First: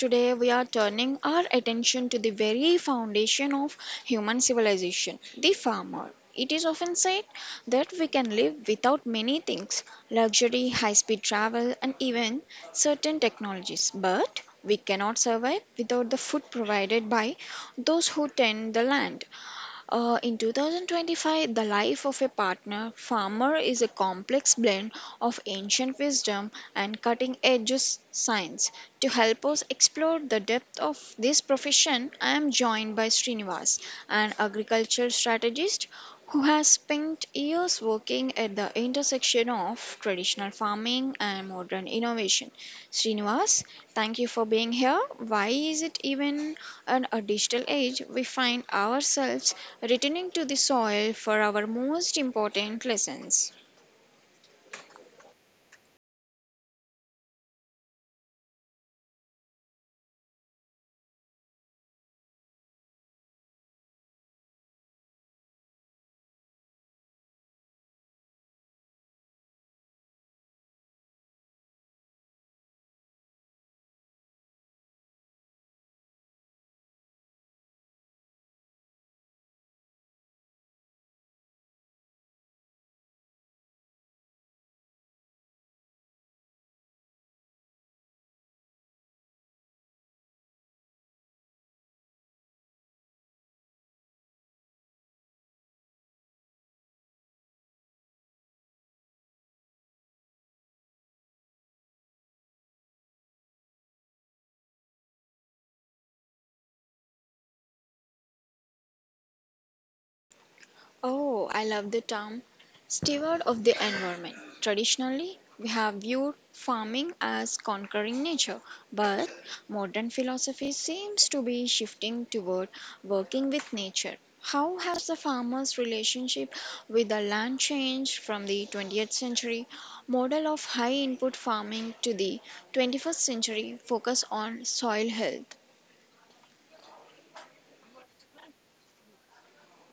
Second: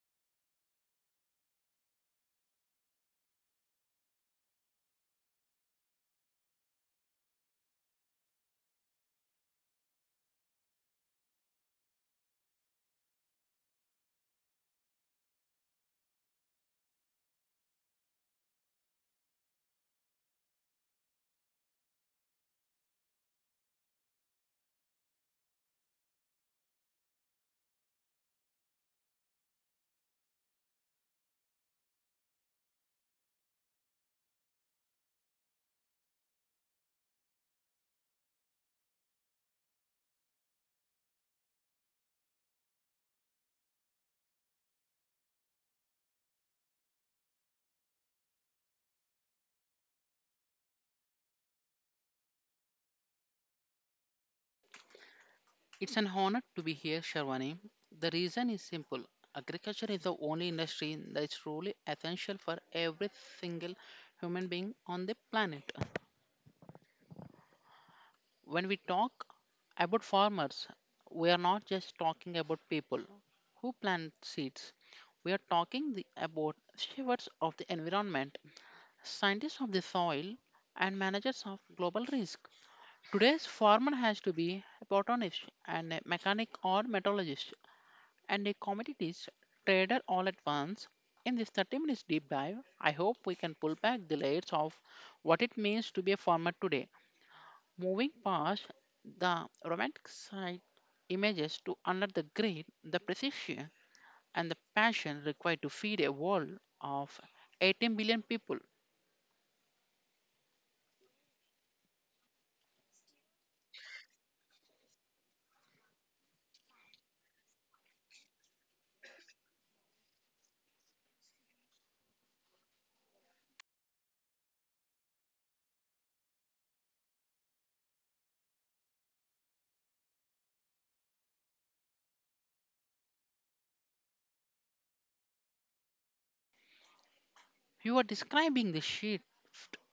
Today we are turning our attention to the very foundation of human civilization, the farmer. It is often said that we can live without many things: luxury, high speed travel, and even certain technologies. But we cannot survive without the food provided by those who tend the land. In 2025, The Life of a Partner Farmer is a complex blend of ancient wisdom and cutting edge science. To help us explore the depth of this profession, I am joined by Srinivas, an agriculture strategist who has spent years working at the intersection of traditional farming and modern innovation. Srinivas, thank you for being here. Why is it even in a digital age we find ourselves returning to the soil for our most important lessons? It's an honor to be here, Sharwani. The reason is simple. Agriculture is the only industry that is truly essential for every single human being on the planet. When we talk about farmers, we are not just talking about people who plant seeds. We are talking about stewards of the environment, scientists of the soil, and managers of global risk. Today's farmer has to be a botanist and a mechanic or metallurgist and a commodities trader all at once. In this 30 minutes deep dive, I hope we can pull back the layers of what it means to be a farmer today, moving past the romantic side images to under the grid, the precision and the passion required to feed a world of 18 billion people. Oh, I love the term steward of the environment. Traditionally, we have viewed farming as conquering nature, but modern philosophy seems to be shifting toward working with nature. How has the farmer's relationship with the land changed from the 20th century model of high input farming to the 21st century focus on soil health? You are describing the shift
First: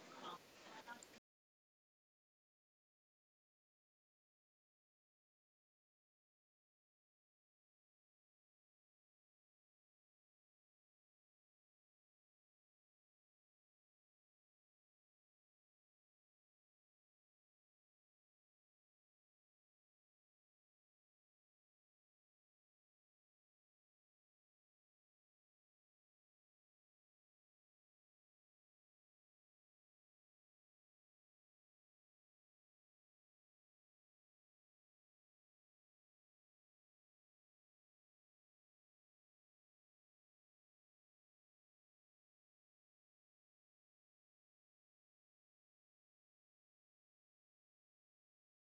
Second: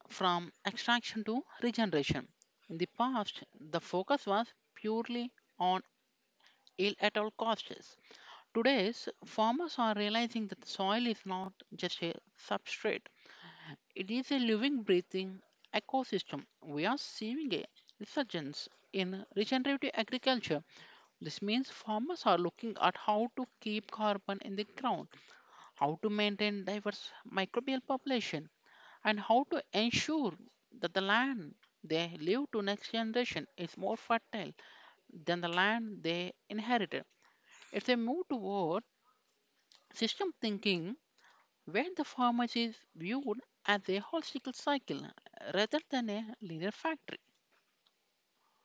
from extraction to regeneration. In the past, the focus was purely on ill at all costs. Today's farmers are realizing that soil is not just a substrate, it is a living, breathing ecosystem. We are seeing a resurgence in regenerative agriculture. This means farmers are looking at how to keep carbon in the ground, how to maintain diverse microbial population, and how to ensure that the land they leave to next generation is more fertile than the land they inherited. If they move toward system thinking where the farmer is viewed as a holistic cycle rather than a linear factory.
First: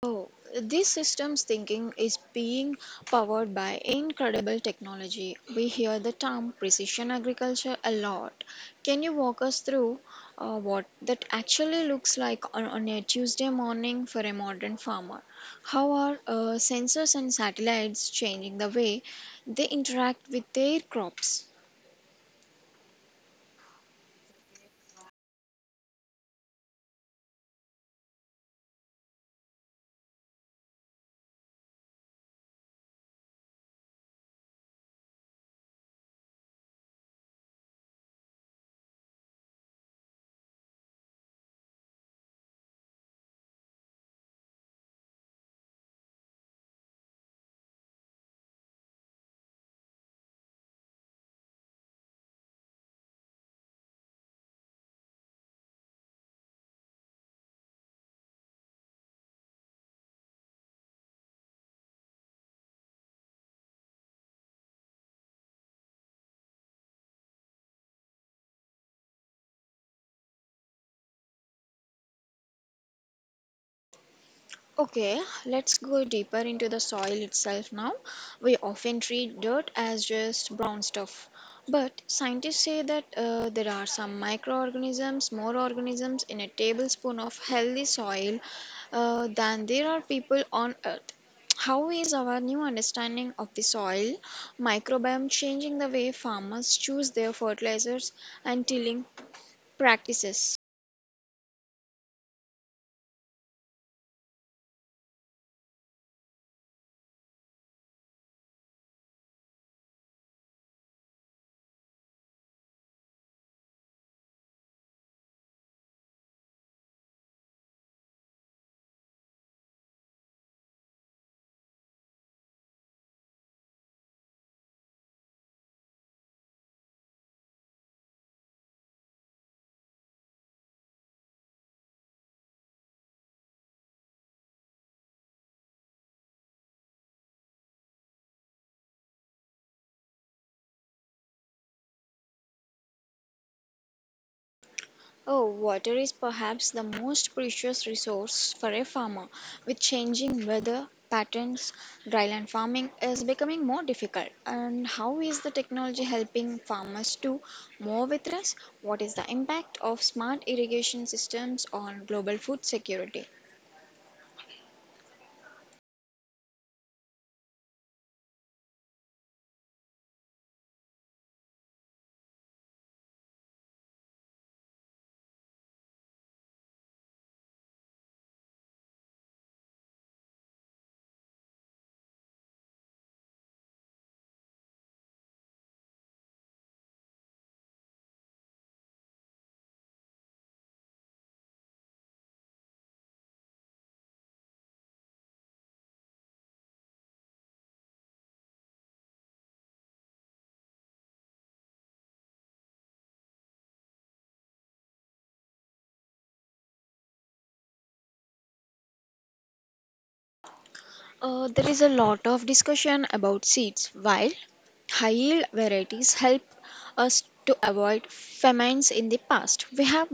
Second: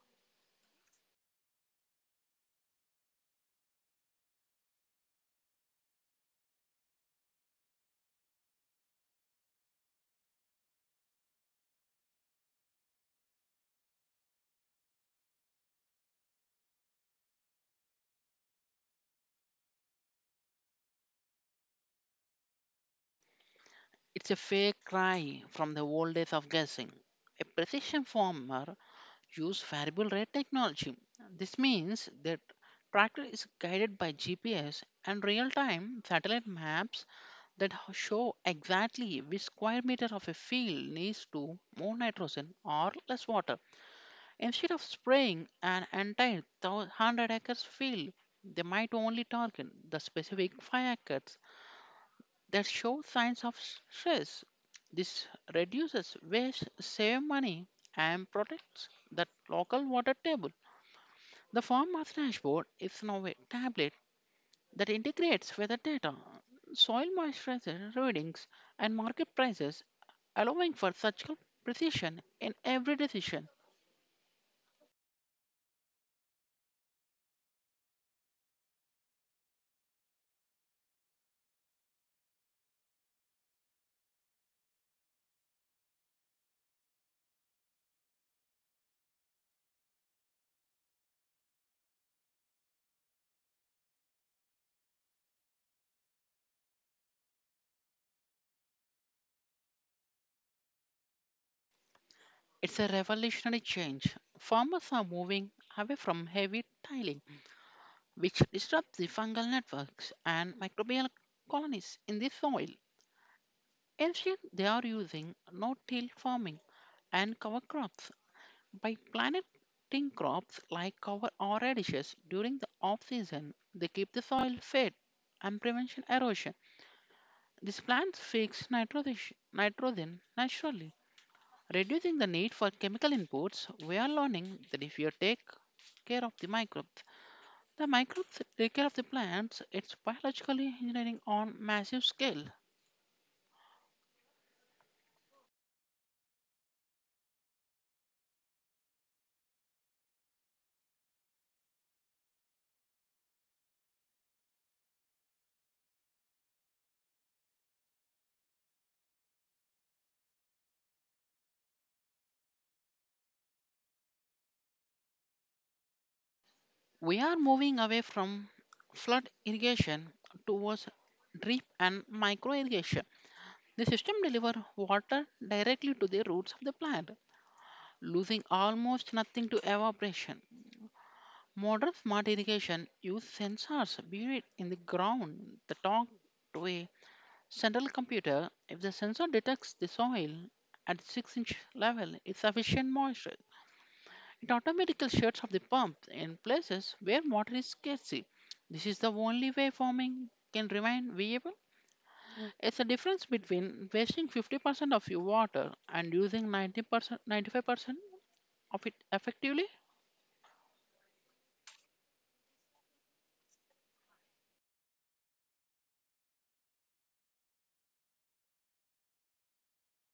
Oh, this systems thinking is being powered by incredible technology. We hear the term precision agriculture a lot. Can you walk us through what that actually looks like on a Tuesday morning for a modern farmer? How are sensors and satellites changing the way they interact with their crops? It's a fair cry from the old days of guessing. A precision farmer uses variable rate technology. This means that tractor is guided by GPS and real-time satellite maps that show exactly which square meter of a field needs to more nitrogen or less water. Instead of spraying an entire 100 acres field, they might only target the specific 5 acres that show signs of stress. This reduces waste, saves money, and protects the local water table. The farmer's dashboard is now a tablet that integrates weather data, soil moisture readings, and market prices, allowing for such precision in every decision. Okay, let's go deeper into the soil itself now. We often treat dirt as just brown stuff, but scientists say that there are some more organisms in a tablespoon of healthy soil than there are people on earth. How is our new understanding of the soil microbiome changing the way farmers choose their fertilizers and tilling practices? It's a revolutionary change. Farmers are moving away from heavy tiling, which disrupts the fungal networks and microbial colonies in the soil. Instead, they are using no-till farming and cover crops by planting crops like cover or radishes during the off-season. They keep the soil fed and prevent erosion. These plants fix nitrogen naturally reducing the need for chemical inputs, we are learning that if you take care of the microbes take care of the plants, it's biological engineering on massive scale. Oh, water is perhaps the most precious resource for a farmer. With changing weather patterns, dryland farming is becoming more difficult. And how is the technology helping farmers do more with less? What is the impact of smart irrigation systems on global food security? We are moving away from flood irrigation towards drip and micro irrigation. The system delivers water directly to the roots of the plant, losing almost nothing to evaporation. Modern smart irrigation use sensors buried in the ground that talk to a central computer, if the sensor detects the soil at 6-inch level is sufficient moisture, it automatically shuts off the pump in places where water is scarce. This is the only way farming can remain viable. It's a difference between wasting 50% of your water and using 90%, 95% of it effectively. There is a lot of discussion about seeds. While high yield varieties help us to avoid famines in the past, we have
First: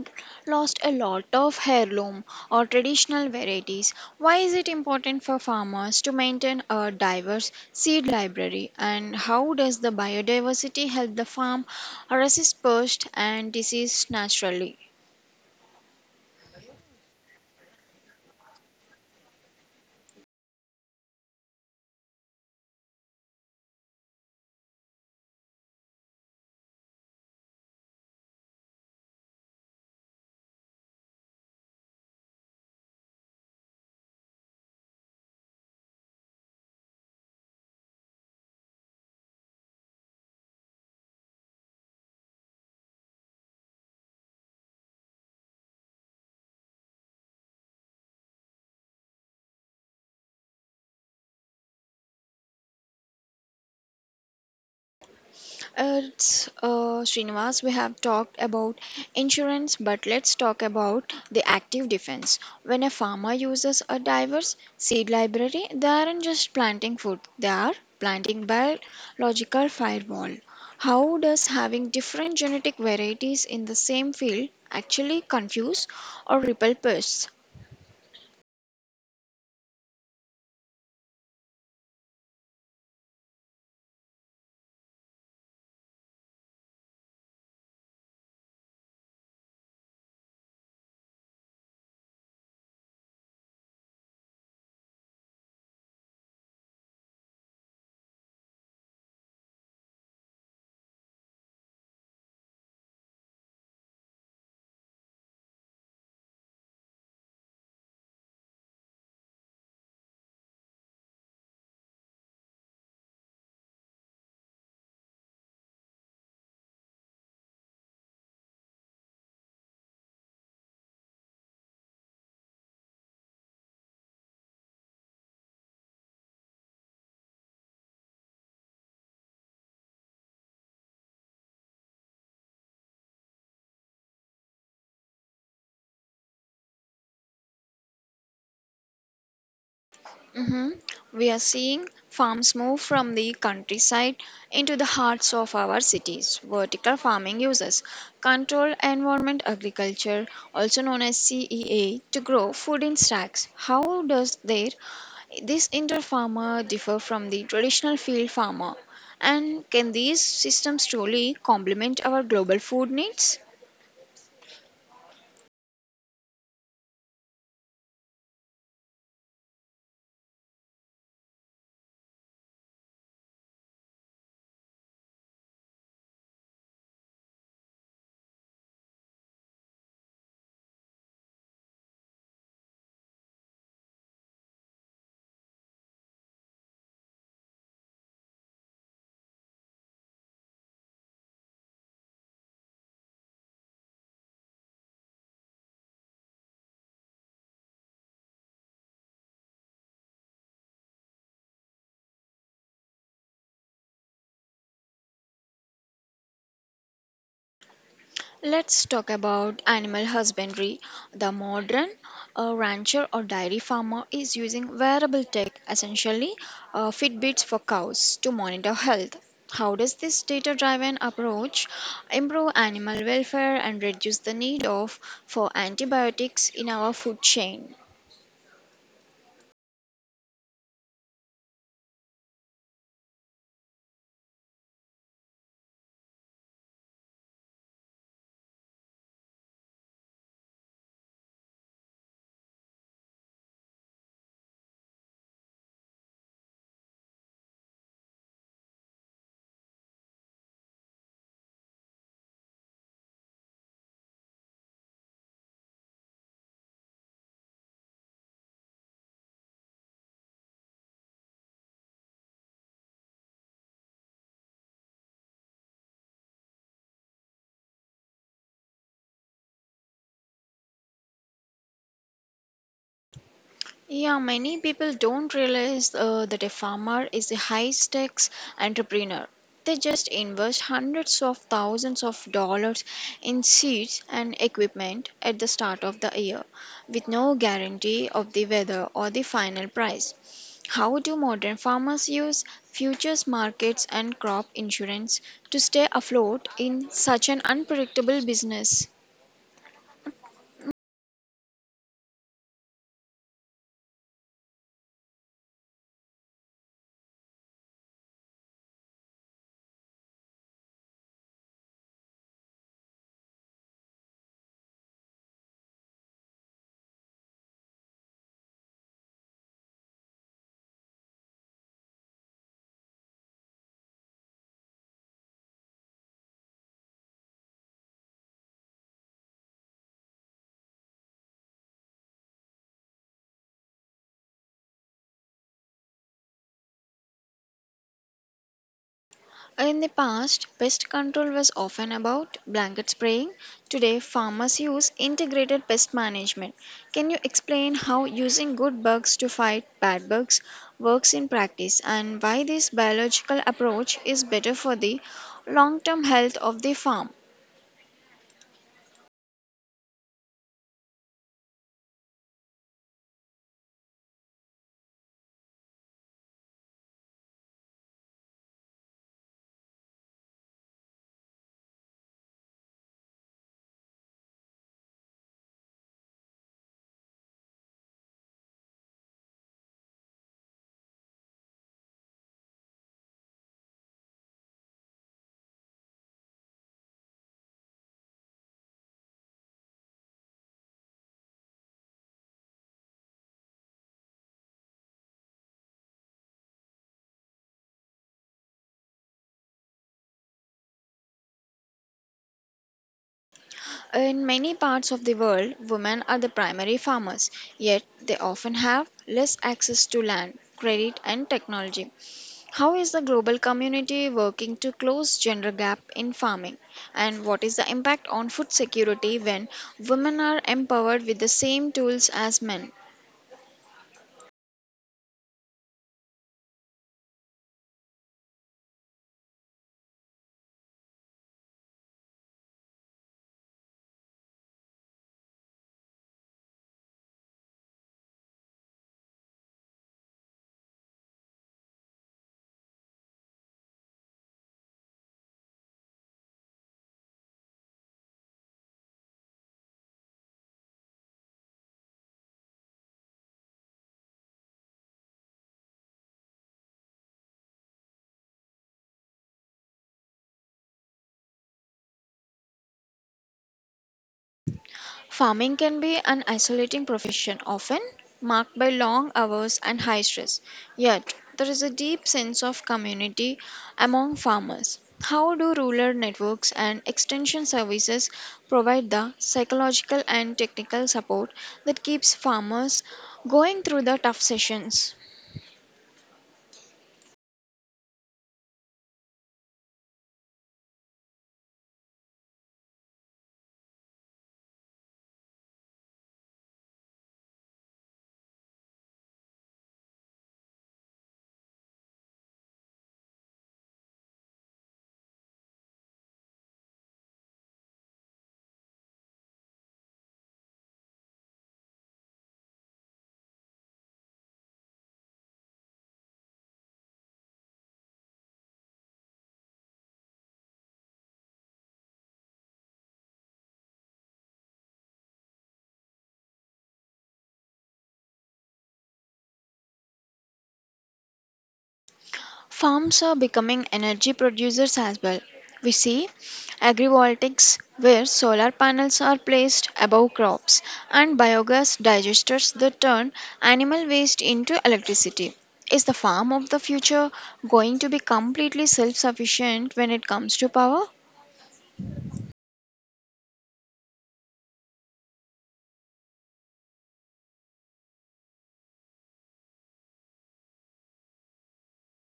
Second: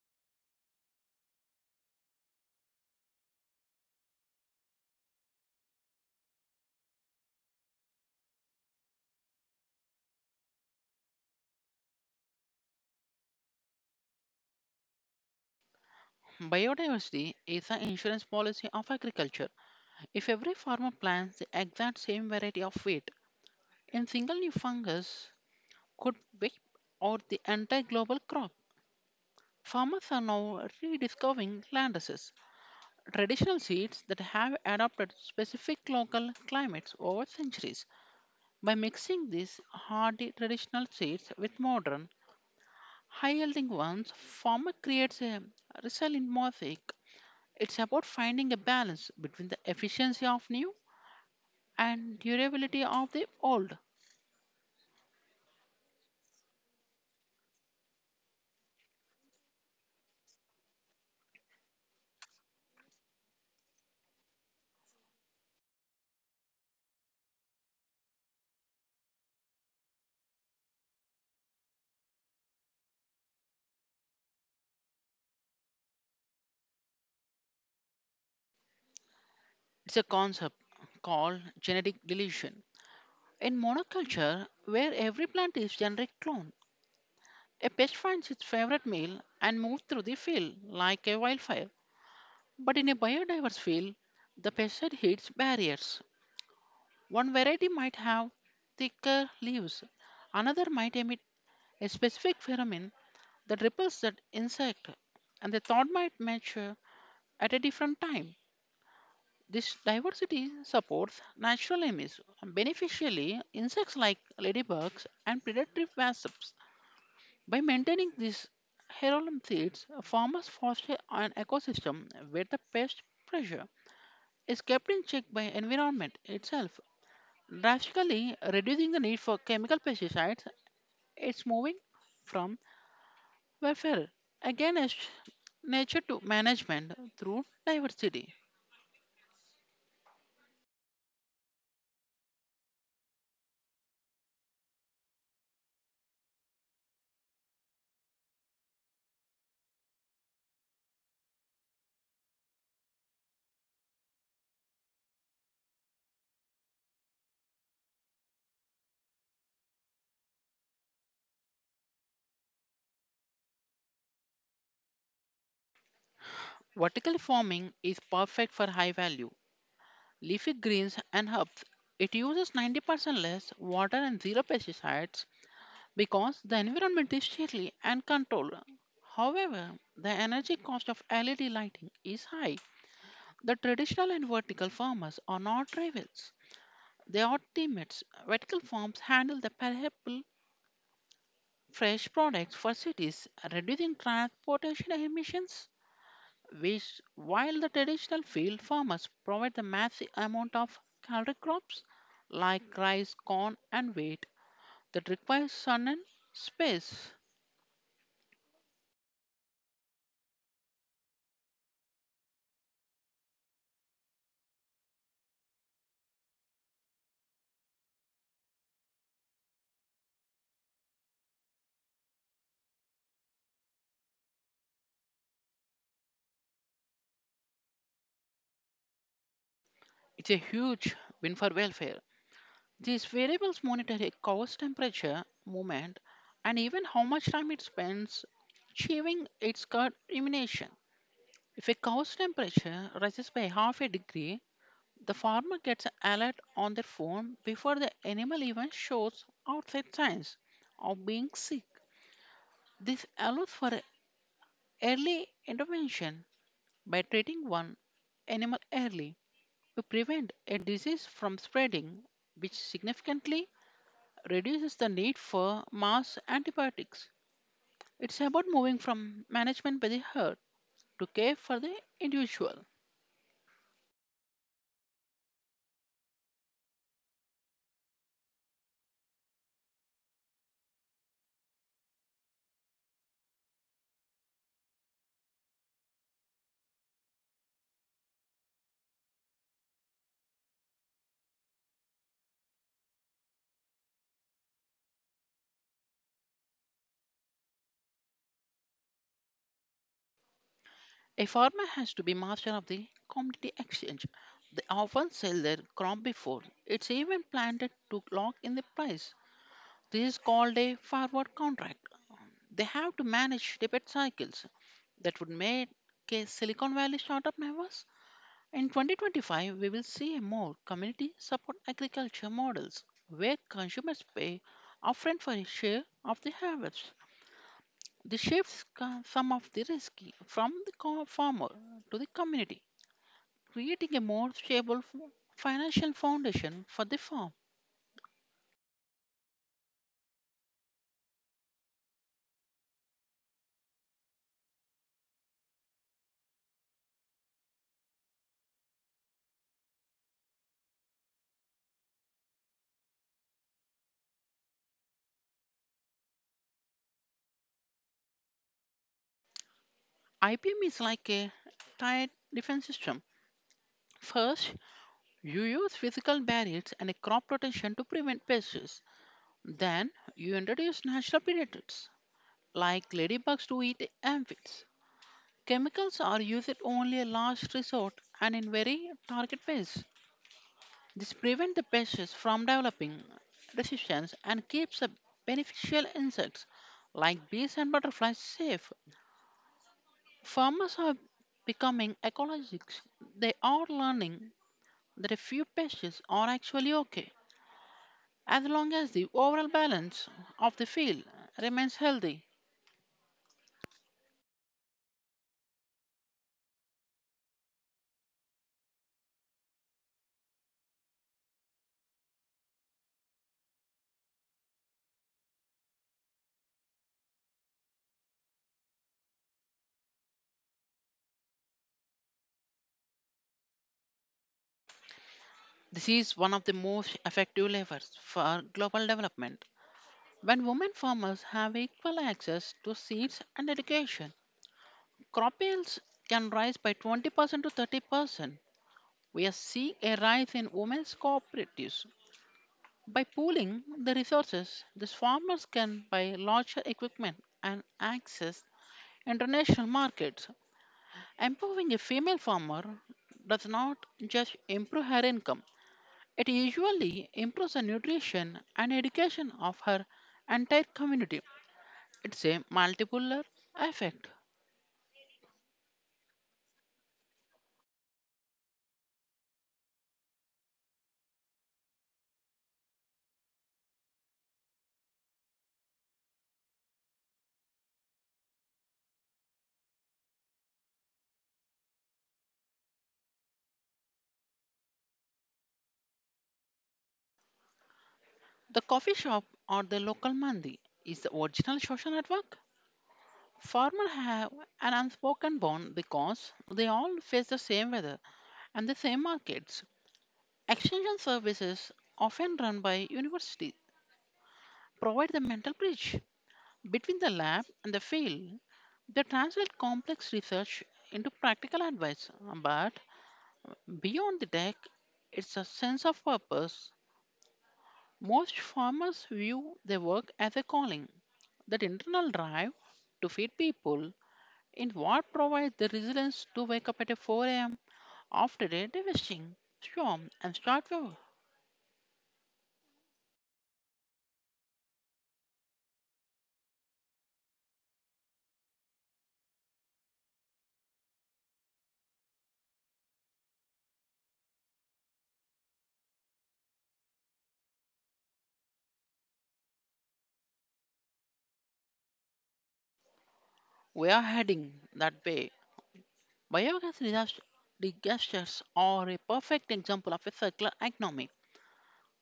lost a lot of heirloom or traditional varieties. Why is it important for farmers to maintain a diverse seed library, and how does the biodiversity help the farm resist pest and disease naturally? Biodiversity is an insurance policy of agriculture. If every farmer plants the exact same variety of wheat, in single new fungus could be, or the entire global crop. Farmers are now rediscovering landraces, traditional seeds that have adapted specific local climates over centuries. By mixing these hardy traditional seeds with modern, high yielding ones, farmer creates a resilient mosaic. It's about finding a balance between the efficiency of new and durability of the old. It's Srinivas, we have talked about insurance, but let's talk about the active defense. When a farmer uses a diverse seed library, they aren't just planting food, they are planting biological firewall. How does having different genetic varieties in the same field actually confuse or repel pests? It's a concept called genetic deletion. In monoculture, where every plant is generic clone, a pest finds its favorite meal and moves through the field like a wildfire. But in a biodiverse field, the pesticide hits barriers. One variety might have thicker leaves, another might emit a specific pheromone that repels that insect, and the third might mature at a different time. This diversity supports natural enemies, beneficially insects like ladybugs and predatory wasps. By maintaining these heirloom seeds, farmers foster an ecosystem where the pest pressure is kept in check by environment itself, drastically reducing the need for chemical pesticides. It's moving from welfare against nature to management through diversity. Mhm. We are seeing farms move from the countryside into the hearts of our cities. Vertical farming uses controlled environment agriculture, also known as CEA, to grow food in stacks. How does their this indoor farmer differ from the traditional field farmer? And can these systems truly complement our global food needs? Vertical farming is perfect for high value leafy greens and herbs. It uses 90% less water and zero pesticides because the environment is shielded and controlled. However, the energy cost of LED lighting is high. The traditional and vertical farmers are not rivals, they are teammates. Vertical farms handle the perishable fresh products for cities, reducing transportation emissions, which, while the traditional field farmers provide the massive amount of calorie crops like rice, corn, and wheat that requires sun and space. Let's talk about animal husbandry. The modern rancher or dairy farmer is using wearable tech, essentially Fitbits for cows, to monitor health. How does this data driven approach improve animal welfare and reduce the need of for antibiotics in our food chain? It's a huge win for welfare. These variables monitor a cow's temperature, movement, and even how much time it spends chewing its curd rumination. If a cow's temperature rises by half a degree, the farmer gets an alert on their phone before the animal even shows outside signs of being sick. This allows for early intervention by treating one animal early to prevent a disease from spreading, which significantly reduces the need for mass antibiotics. It's about moving from management by the herd to care for the individual. Yeah, many people don't realize that a farmer is a high stakes entrepreneur. They just invest hundreds of thousands of dollars in seeds and equipment at the start of the year with no guarantee of the weather or the final price. How do modern farmers use futures markets and crop insurance to stay afloat in such an unpredictable business? A farmer has to be master of the commodity exchange. They often sell their crop before it's even planted to lock in the price. This is called a forward contract. They have to manage debit cycles that would make a Silicon Valley startup nervous. In 2025, we will see more community support agriculture models where consumers pay upfront for a share of the harvest. This shifts some of the risk from the farmer to the community, creating a more stable financial foundation for the farm. In the past, pest control was often about blanket spraying. Today, farmers use integrated pest management. Can you explain how using good bugs to fight bad bugs works in practice and why this biological approach is better for the long term health of the farm? IPM is like a tight defense system. First, you use physical barriers and a crop protection to prevent pests. Then, you introduce natural predators like ladybugs to eat aphids. Chemicals are used only a last resort and in very target ways. This prevents the pests from developing resistance and keeps the beneficial insects like bees and butterflies safe. Farmers are becoming ecologists. They are learning that a few pests are actually okay as long as the overall balance of the field remains healthy. In many parts of the world, women are the primary farmers, yet they often have less access to land, credit, and technology. How is the global community working to close gender gap in farming? And what is the impact on food security when women are empowered with the same tools as men? This is one of the most effective levers for global development. When women farmers have equal access to seeds and education, crop yields can rise by 20% to 30%. We are seeing a rise in women's cooperatives. By pooling the resources, these farmers can buy larger equipment and access international markets. Empowering a female farmer does not just improve her income, it usually improves the nutrition and education of her entire community. It's a multipolar effect. Farming can be an isolating profession, often marked by long hours and high stress. Yet, there is a deep sense of community among farmers. How do rural networks and extension services provide the psychological and technical support that keeps farmers going through the tough sessions? The coffee shop or the local mandi is the original social network. Farmers have an unspoken bond because they all face the same weather and the same markets. Extension services, often run by universities, provide the mental bridge between the lab and the field. They translate complex research into practical advice, but beyond the tech, it's a sense of purpose. Most farmers view their work as a calling. That internal drive to feed people in what provides the resilience to wake up at 4 a.m. after a devastating storm and start over. Farms are becoming energy producers as well. We see agrivoltaics where solar panels are placed above crops and biogas digesters that turn animal waste into electricity. Is the farm of the future going to be completely self sufficient when it comes to power? We are heading that way. Biogas disas- disasters are a perfect example of a circular economy.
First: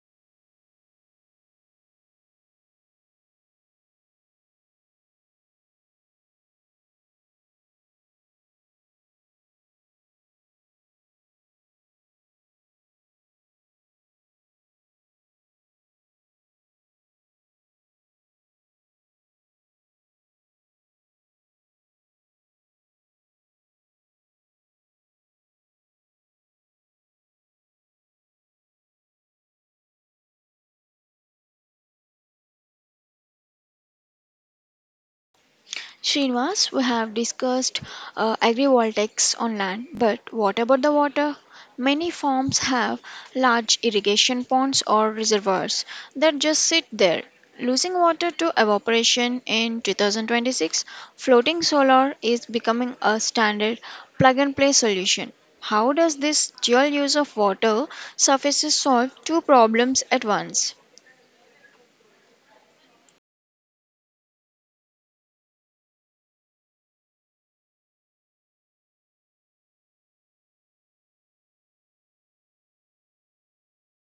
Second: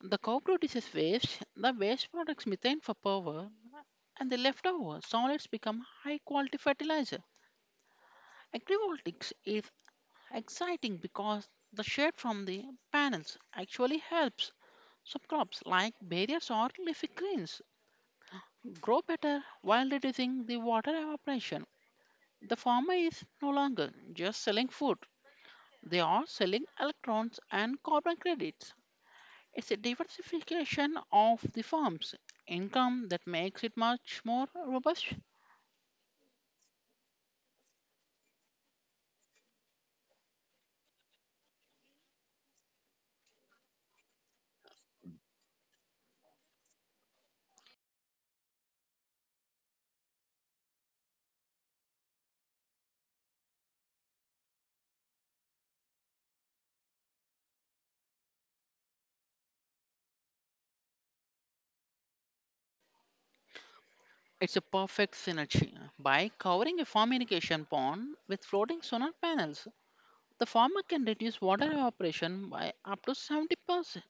The copro disease waste, the waste products methane for power, and the leftover solids become high quality fertilizer. Agrivoltaics is exciting because the shade from the panels actually helps some crops like berries or leafy greens grow better while reducing the water evaporation. The farmer is no longer just selling food, they are selling electrons and carbon credits. It's a diversification of the farm's income that makes it much more robust. Srinivas, we have discussed agrivoltaics on land, but what about the water? Many farms have large irrigation ponds or reservoirs that just sit there, losing water to evaporation. In 2026, floating solar is becoming a standard plug and play solution. How does this dual use of water surfaces solve two problems at once? It's a perfect synergy by covering a farm irrigation pond with floating solar panels. The former can reduce water evaporation by up to 70%.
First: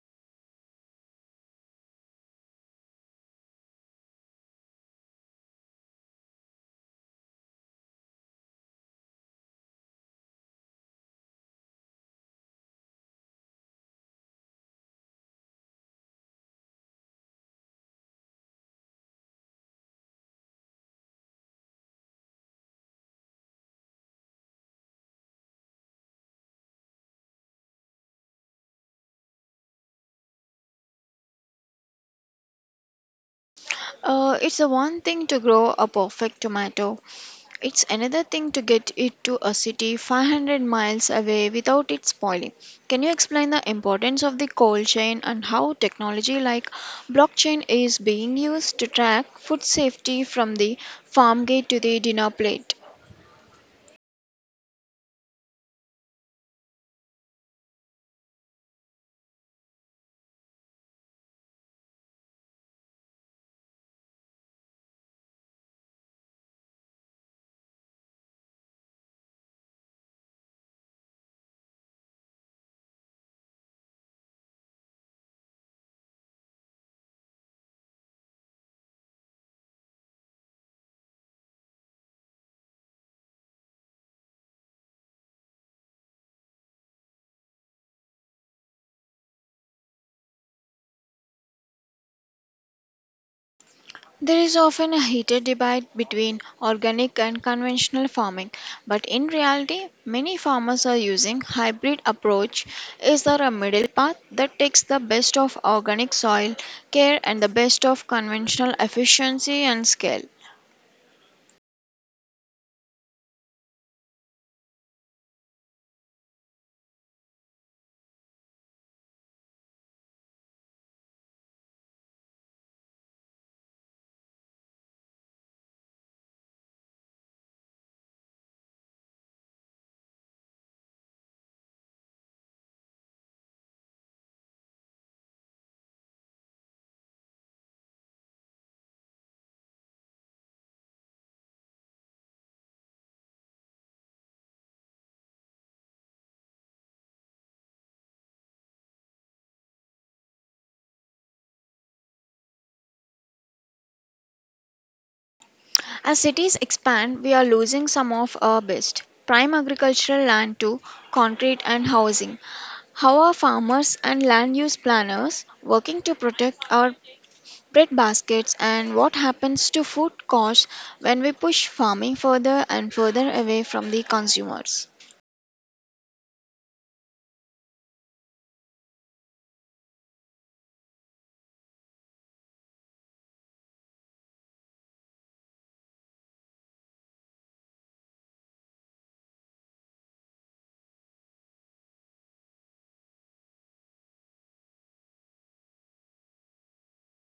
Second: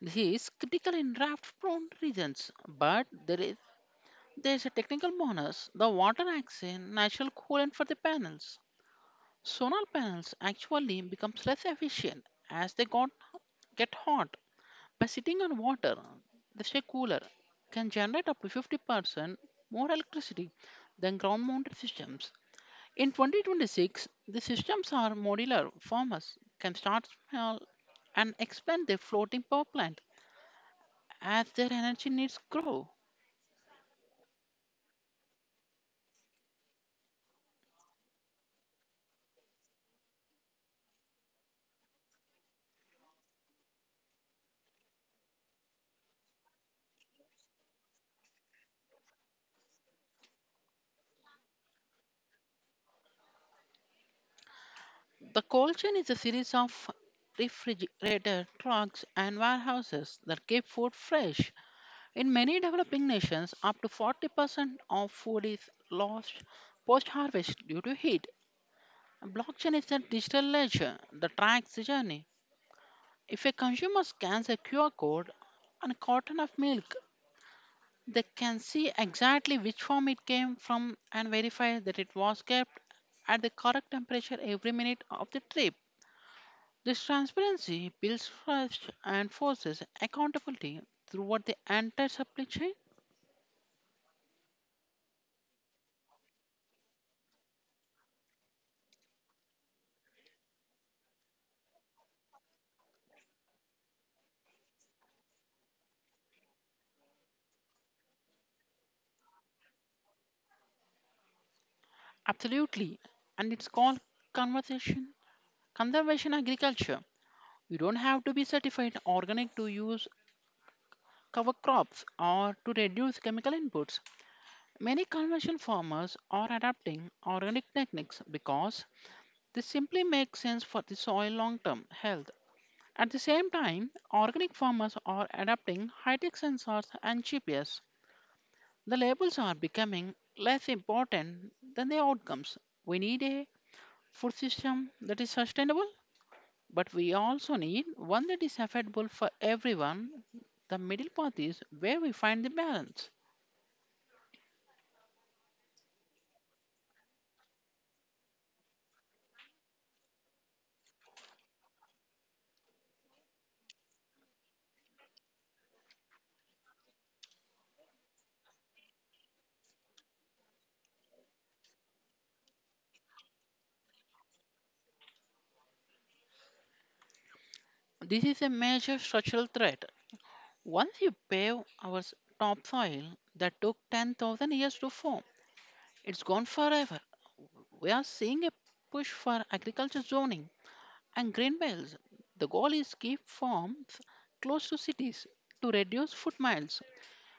This is critical in drought prone regions, but there is a technical bonus. The water acts as a natural coolant for the panels. Solar panels actually becomes less efficient as get hot. By sitting on water, they stay cooler, can generate up to 50% more electricity than ground mounted systems. In 2026, the systems are modular. Farmers can start small and expand their floating power plant as their energy needs grow. It's the one thing to grow a perfect tomato. It's another thing to get it to a city 500 miles away without it spoiling. Can you explain the importance of the cold chain and how technology like blockchain is being used to track food safety from the farm gate to the dinner plate? The cold chain is a series of refrigerator trucks and warehouses that keep food fresh. In many developing nations, up to 40% of food is lost post harvest due to heat. Blockchain is a digital ledger that tracks the journey. If a consumer scans a QR code, and a carton of milk, they can see exactly which form it came from and verify that it was kept at the correct temperature every minute of the trip. This transparency builds trust and forces accountability throughout the entire supply chain. There is often a heated debate between organic and conventional farming, but in reality, many farmers are using hybrid approach. Is there a middle path that takes the best of organic soil care and the best of conventional efficiency and scale? Absolutely. And it's called conservation, conservation agriculture. You don't have to be certified organic to use cover crops or to reduce chemical inputs. Many conventional farmers are adapting organic techniques because this simply makes sense for the soil long term health. At the same time, organic farmers are adapting high tech sensors and GPS. The labels are becoming less important than the outcomes. We need a food system that is sustainable, but we also need one that is affordable for everyone. The middle path is where we find the balance. As cities expand, we are losing some of our best prime agricultural land to concrete and housing. How are farmers and land use planners working to protect our bread baskets, and what happens to food costs when we push farming further and further away from the consumers? This is a major structural threat. Once you pave topsoil that took 10,000 years to form, it's gone forever. We are seeing a push for agriculture zoning and green belts. The goal is keep farms close to cities to reduce foot miles.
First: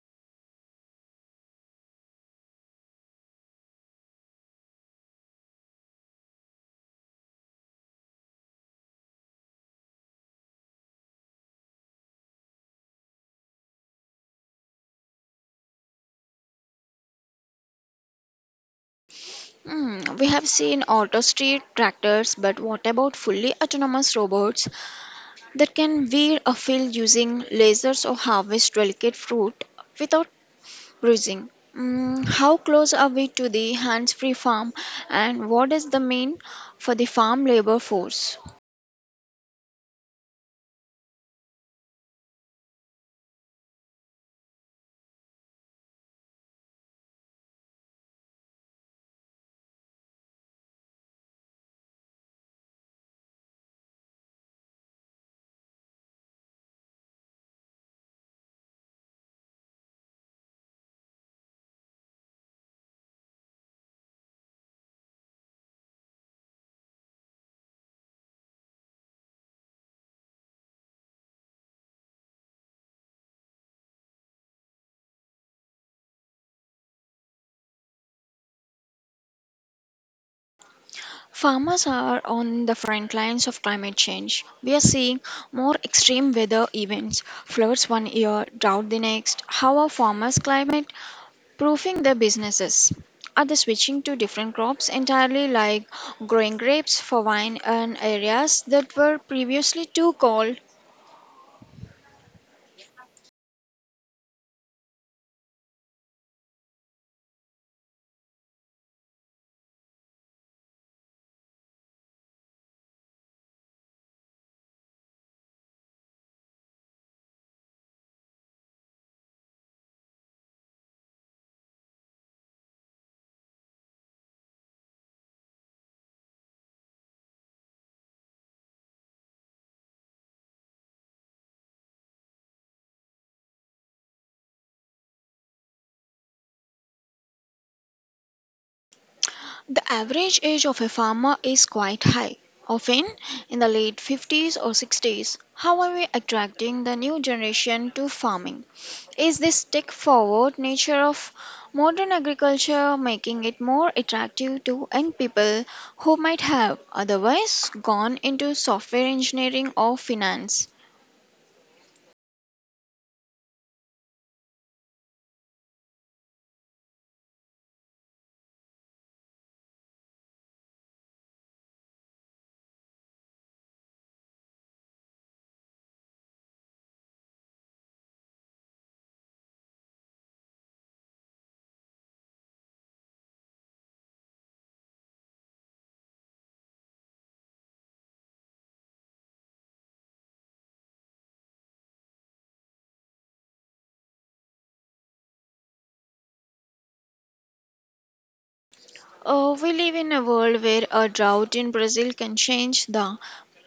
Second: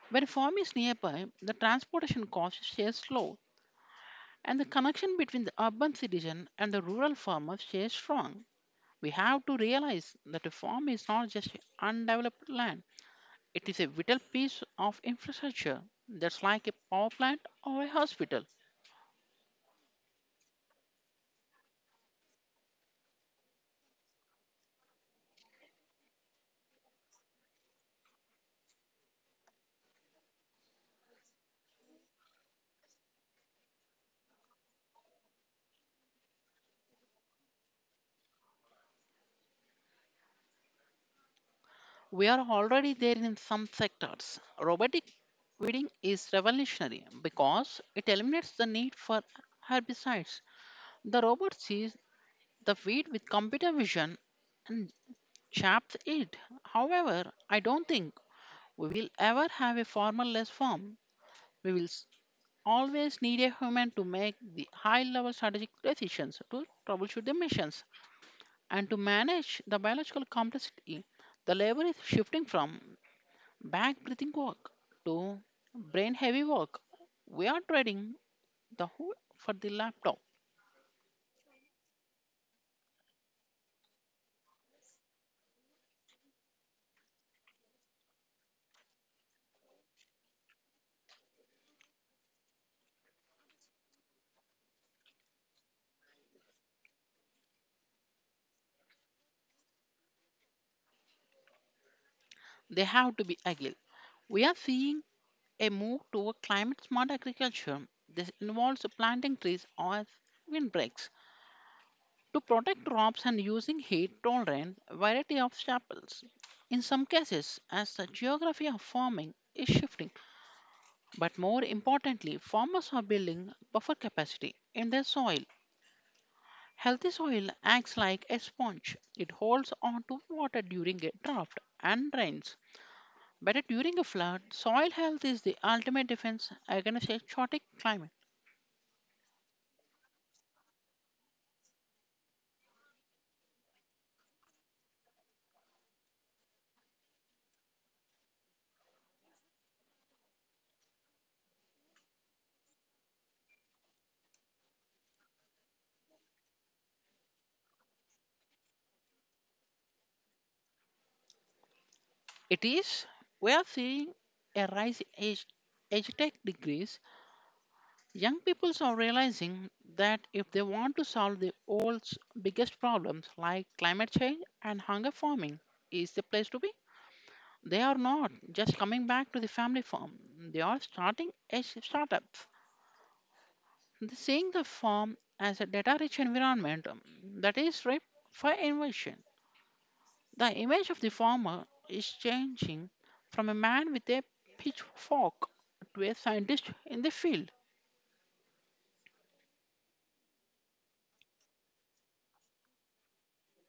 When a farm is nearby, the transportation costs share slow and the connection between the urban citizen and the rural farmer stays strong. We have to realize that a farm is not just undeveloped land. It is a vital piece of infrastructure that's like a power plant or a hospital. Hmm, we have seen auto street tractors, but what about fully autonomous robots that can weed a field using lasers or harvest delicate fruit without bruising? Mm, how close are we to the hands free farm, and what does the mean for the farm labor force? We are already there in some sectors. Robotic weeding is revolutionary because it eliminates the need for herbicides. The robot sees the weed with computer vision and chaps it. However, I don't think we will ever have a formal-less farm. We will s- always need a human to make the high-level strategic decisions, to troubleshoot the missions, and to manage the biological complexity. The labor is shifting from back breathing walk to brain heavy walk. We are trading the hood for the laptop. Farmers are on the front lines of climate change. We are seeing more extreme weather events, floods one year, drought the next. How are farmers climate proofing their businesses? Are they switching to different crops entirely, like growing grapes for wine in areas that were previously too cold? They have to be agile. We are seeing a move toward climate smart agriculture. This involves planting trees as windbreaks to protect crops and using heat tolerant variety of staples. In some cases, as the geography of farming is shifting, but more importantly, farmers are building buffer capacity in their soil. Healthy soil acts like a sponge. It holds on to water during a drought and rains. But during a flood, soil health is the ultimate defense against a chaotic climate. The average age of a farmer is quite high, often in the late 50s or 60s. How are we attracting the new generation to farming? Is this tech forward nature of modern agriculture making it more attractive to young people who might have otherwise gone into software engineering or finance? It is, we are seeing a rise in age tech degrees. Young people are realizing that if they want to solve the world's biggest problems like climate change and hunger farming is the place to be. They are not just coming back to the family farm. They are starting a startup. The seeing the farm as a data rich environment, that is ripe for innovation. The image of the farmer is changing from a man with a pitchfork to a scientist in the field. We live in a world where a drought in Brazil can change the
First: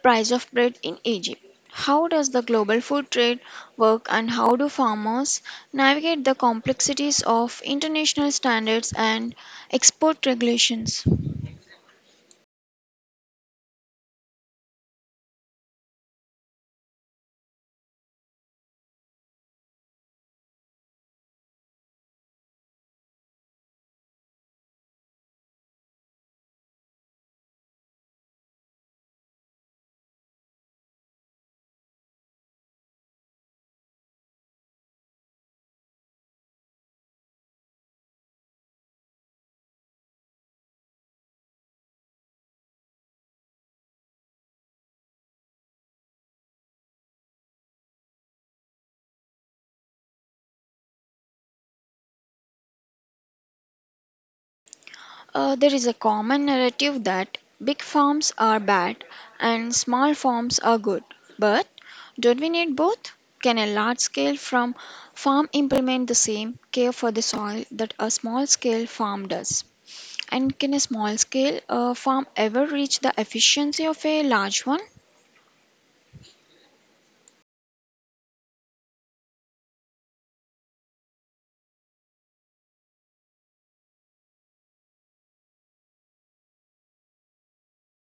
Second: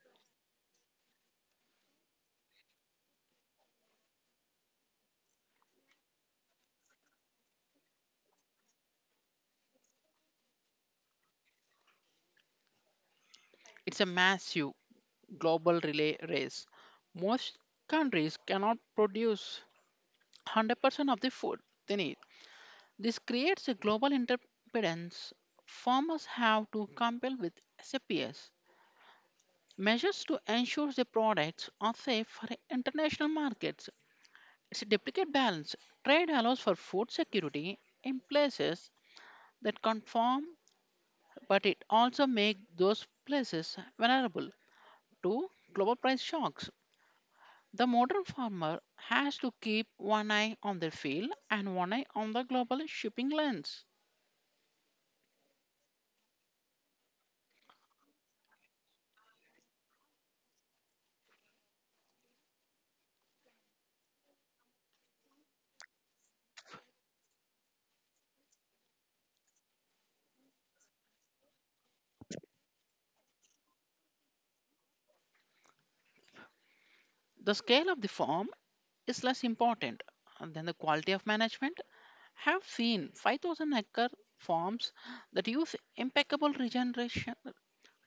price of bread in Egypt. How does the global food trade work and how do farmers navigate the complexities of international standards and export regulations? It's a massive global relay race. Most countries cannot produce 100% of the food they need. This creates a global interdependence. Farmers have to compete with SAPs measures to ensure the products are safe for international markets. It's a delicate balance. Trade allows for food security in places that conform, but it also makes those places vulnerable to global price shocks. The modern farmer has to keep one eye on the field and one eye on the global shipping lanes. There is a common narrative that big farms are bad and small farms are good. But don't we need both? Can a large scale farm implement the same care for the soil that a small scale farm does? And can a small scale farm ever reach the efficiency of a large one? The scale of the firm is less important than the quality of management. Have seen 5,000 acre farms that use impeccable regeneration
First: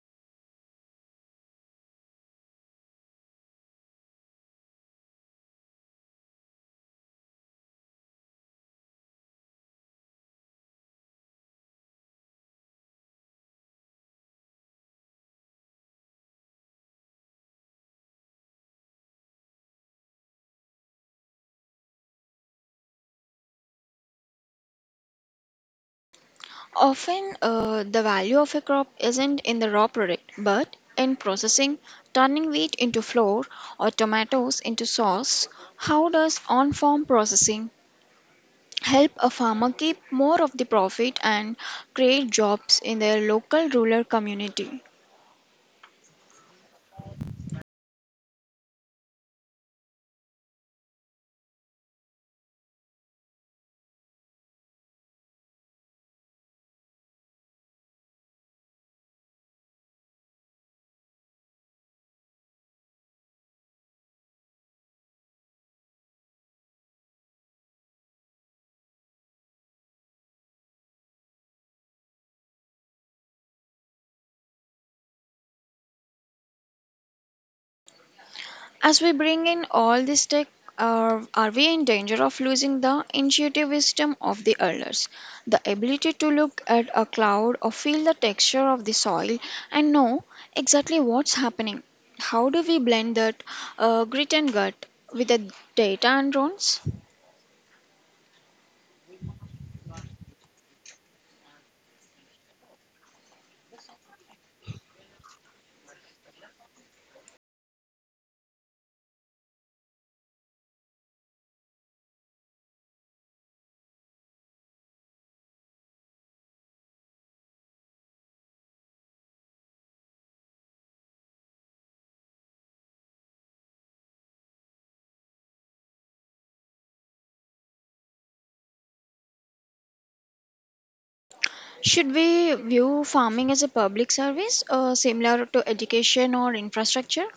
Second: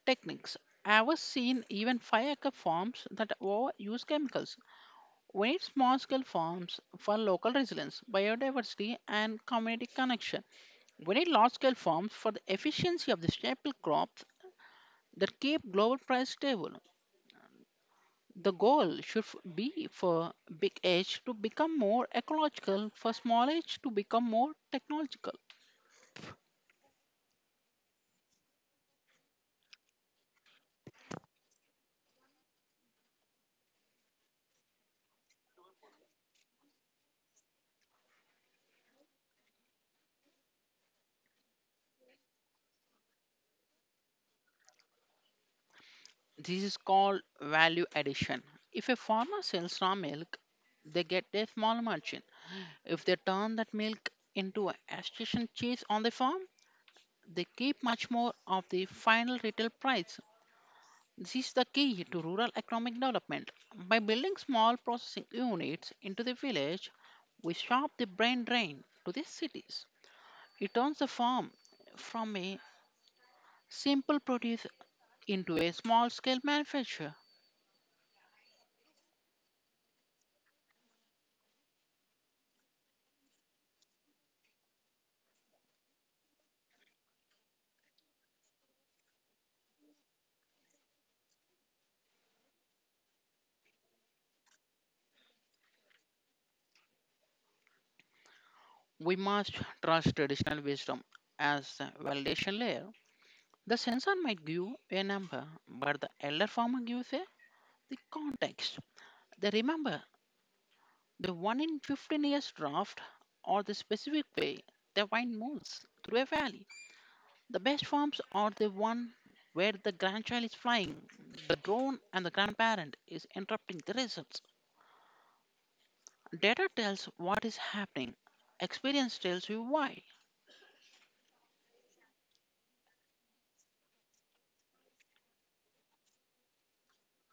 techniques. I have seen even 5-acre farms that overuse chemicals. We need small scale farms for local resilience, biodiversity, and community connection. We need large scale farms for the efficiency of the staple crops that keep global price stable. The goal should f- be for big H to become more ecological, for small H to become more technological. Often, the value of a crop isn't in the raw product, but in processing, turning wheat into flour or tomatoes into sauce. How does on farm processing help a farmer keep more of the profit and create jobs in their local rural community? This is called value addition. If a farmer sells raw milk, they get a small margin. If they turn that milk into a station cheese on the farm, they keep much more of the final retail price. This is the key to rural economic development. By building small processing units into the village, we stop the brain drain to the cities. It turns the farm from a simple produce into a small scale manufacture. As we bring in all this tech, are we in danger of losing the intuitive wisdom of the elders? The ability to look at a cloud or feel the texture of the soil and know exactly what's happening. How do we blend that grit and gut with the data and drones? We must trust traditional wisdom as a validation layer. The sensor might give a number, but the elder farmer gives the context. They remember the 1 in 15 years draft or the specific way the wine moves through a valley. The best farms are the one where the grandchild is flying, the drone, and the grandparent is interrupting the results. Data tells what is happening. Experience tells you why. Should we view farming as a public service, similar to education or infrastructure?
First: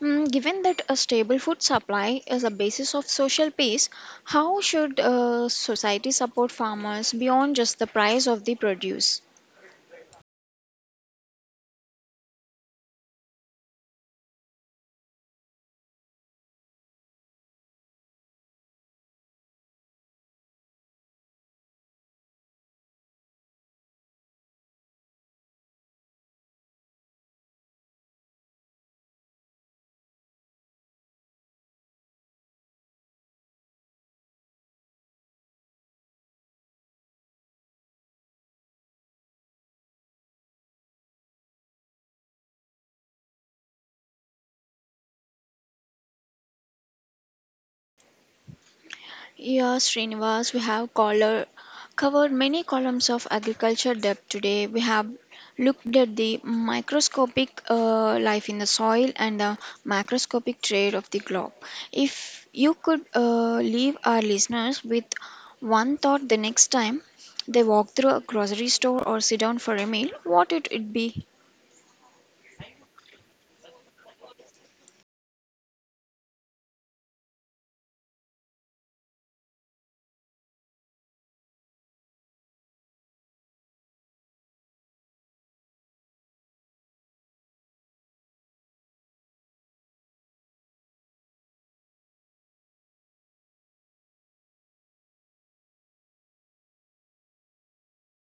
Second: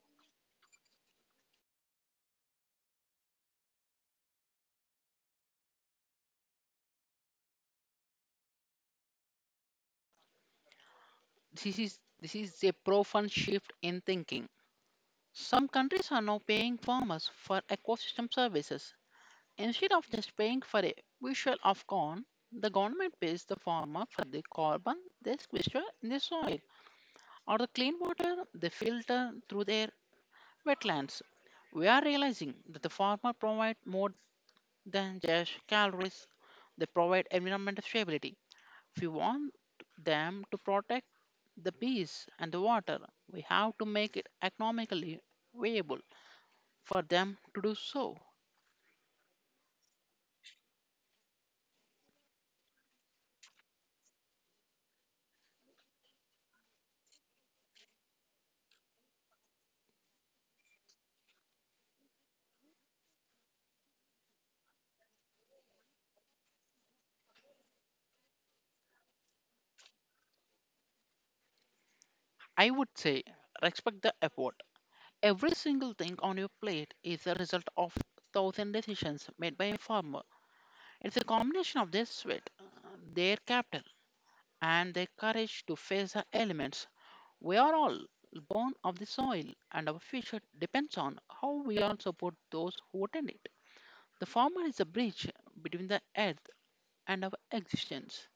Mm, given that a stable food supply is a basis of social peace, how should society support farmers beyond just the price of the produce? This is a profound shift in thinking. Some countries are now paying farmers for ecosystem services. Instead of just paying for a bushel of corn, the government pays the farmer for the carbon they sequester in the soil or the clean water they filter through their wetlands. We are realizing that the farmer provide more than just calories. They provide environmental stability. If we want them to protect the bees and the water, we have to make it economically viable for them to do so. Yeah, Srinivas, we have color, covered many columns of agriculture depth today. We have looked at the microscopic life in the soil and the macroscopic trade of the globe. If you could leave our listeners with one thought the next time they walk through a grocery store or sit down for a meal, what would it would be? I would say respect the effort. Every single thing on your plate is the result of thousand decisions made by a farmer. It's a combination of their sweat, their capital, and their courage to face the elements. We are all born of the soil, and our future depends on how we all support those who attend it. The former is a bridge between the earth and our existence.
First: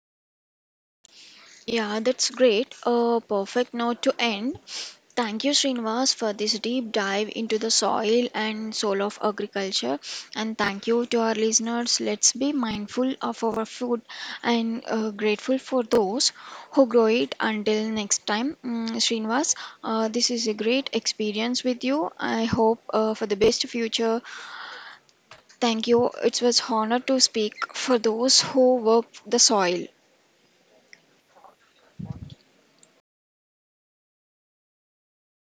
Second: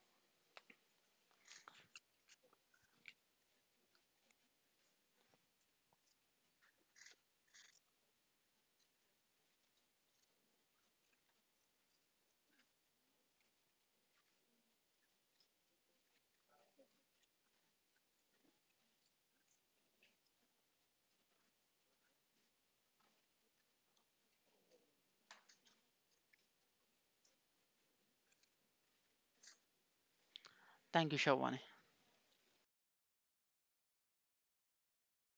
Yeah, that's great. A perfect note to end. Thank you, Srinivas, for this deep dive into the soil and soul of agriculture. And thank you to our listeners. Let's be mindful of our food and grateful for those who grow it. Until next time, mm, Srinivas, this is a great experience with you. I hope for the best future. Thank you. It was honor to speak for those who work the soil. Thank you, Shawan.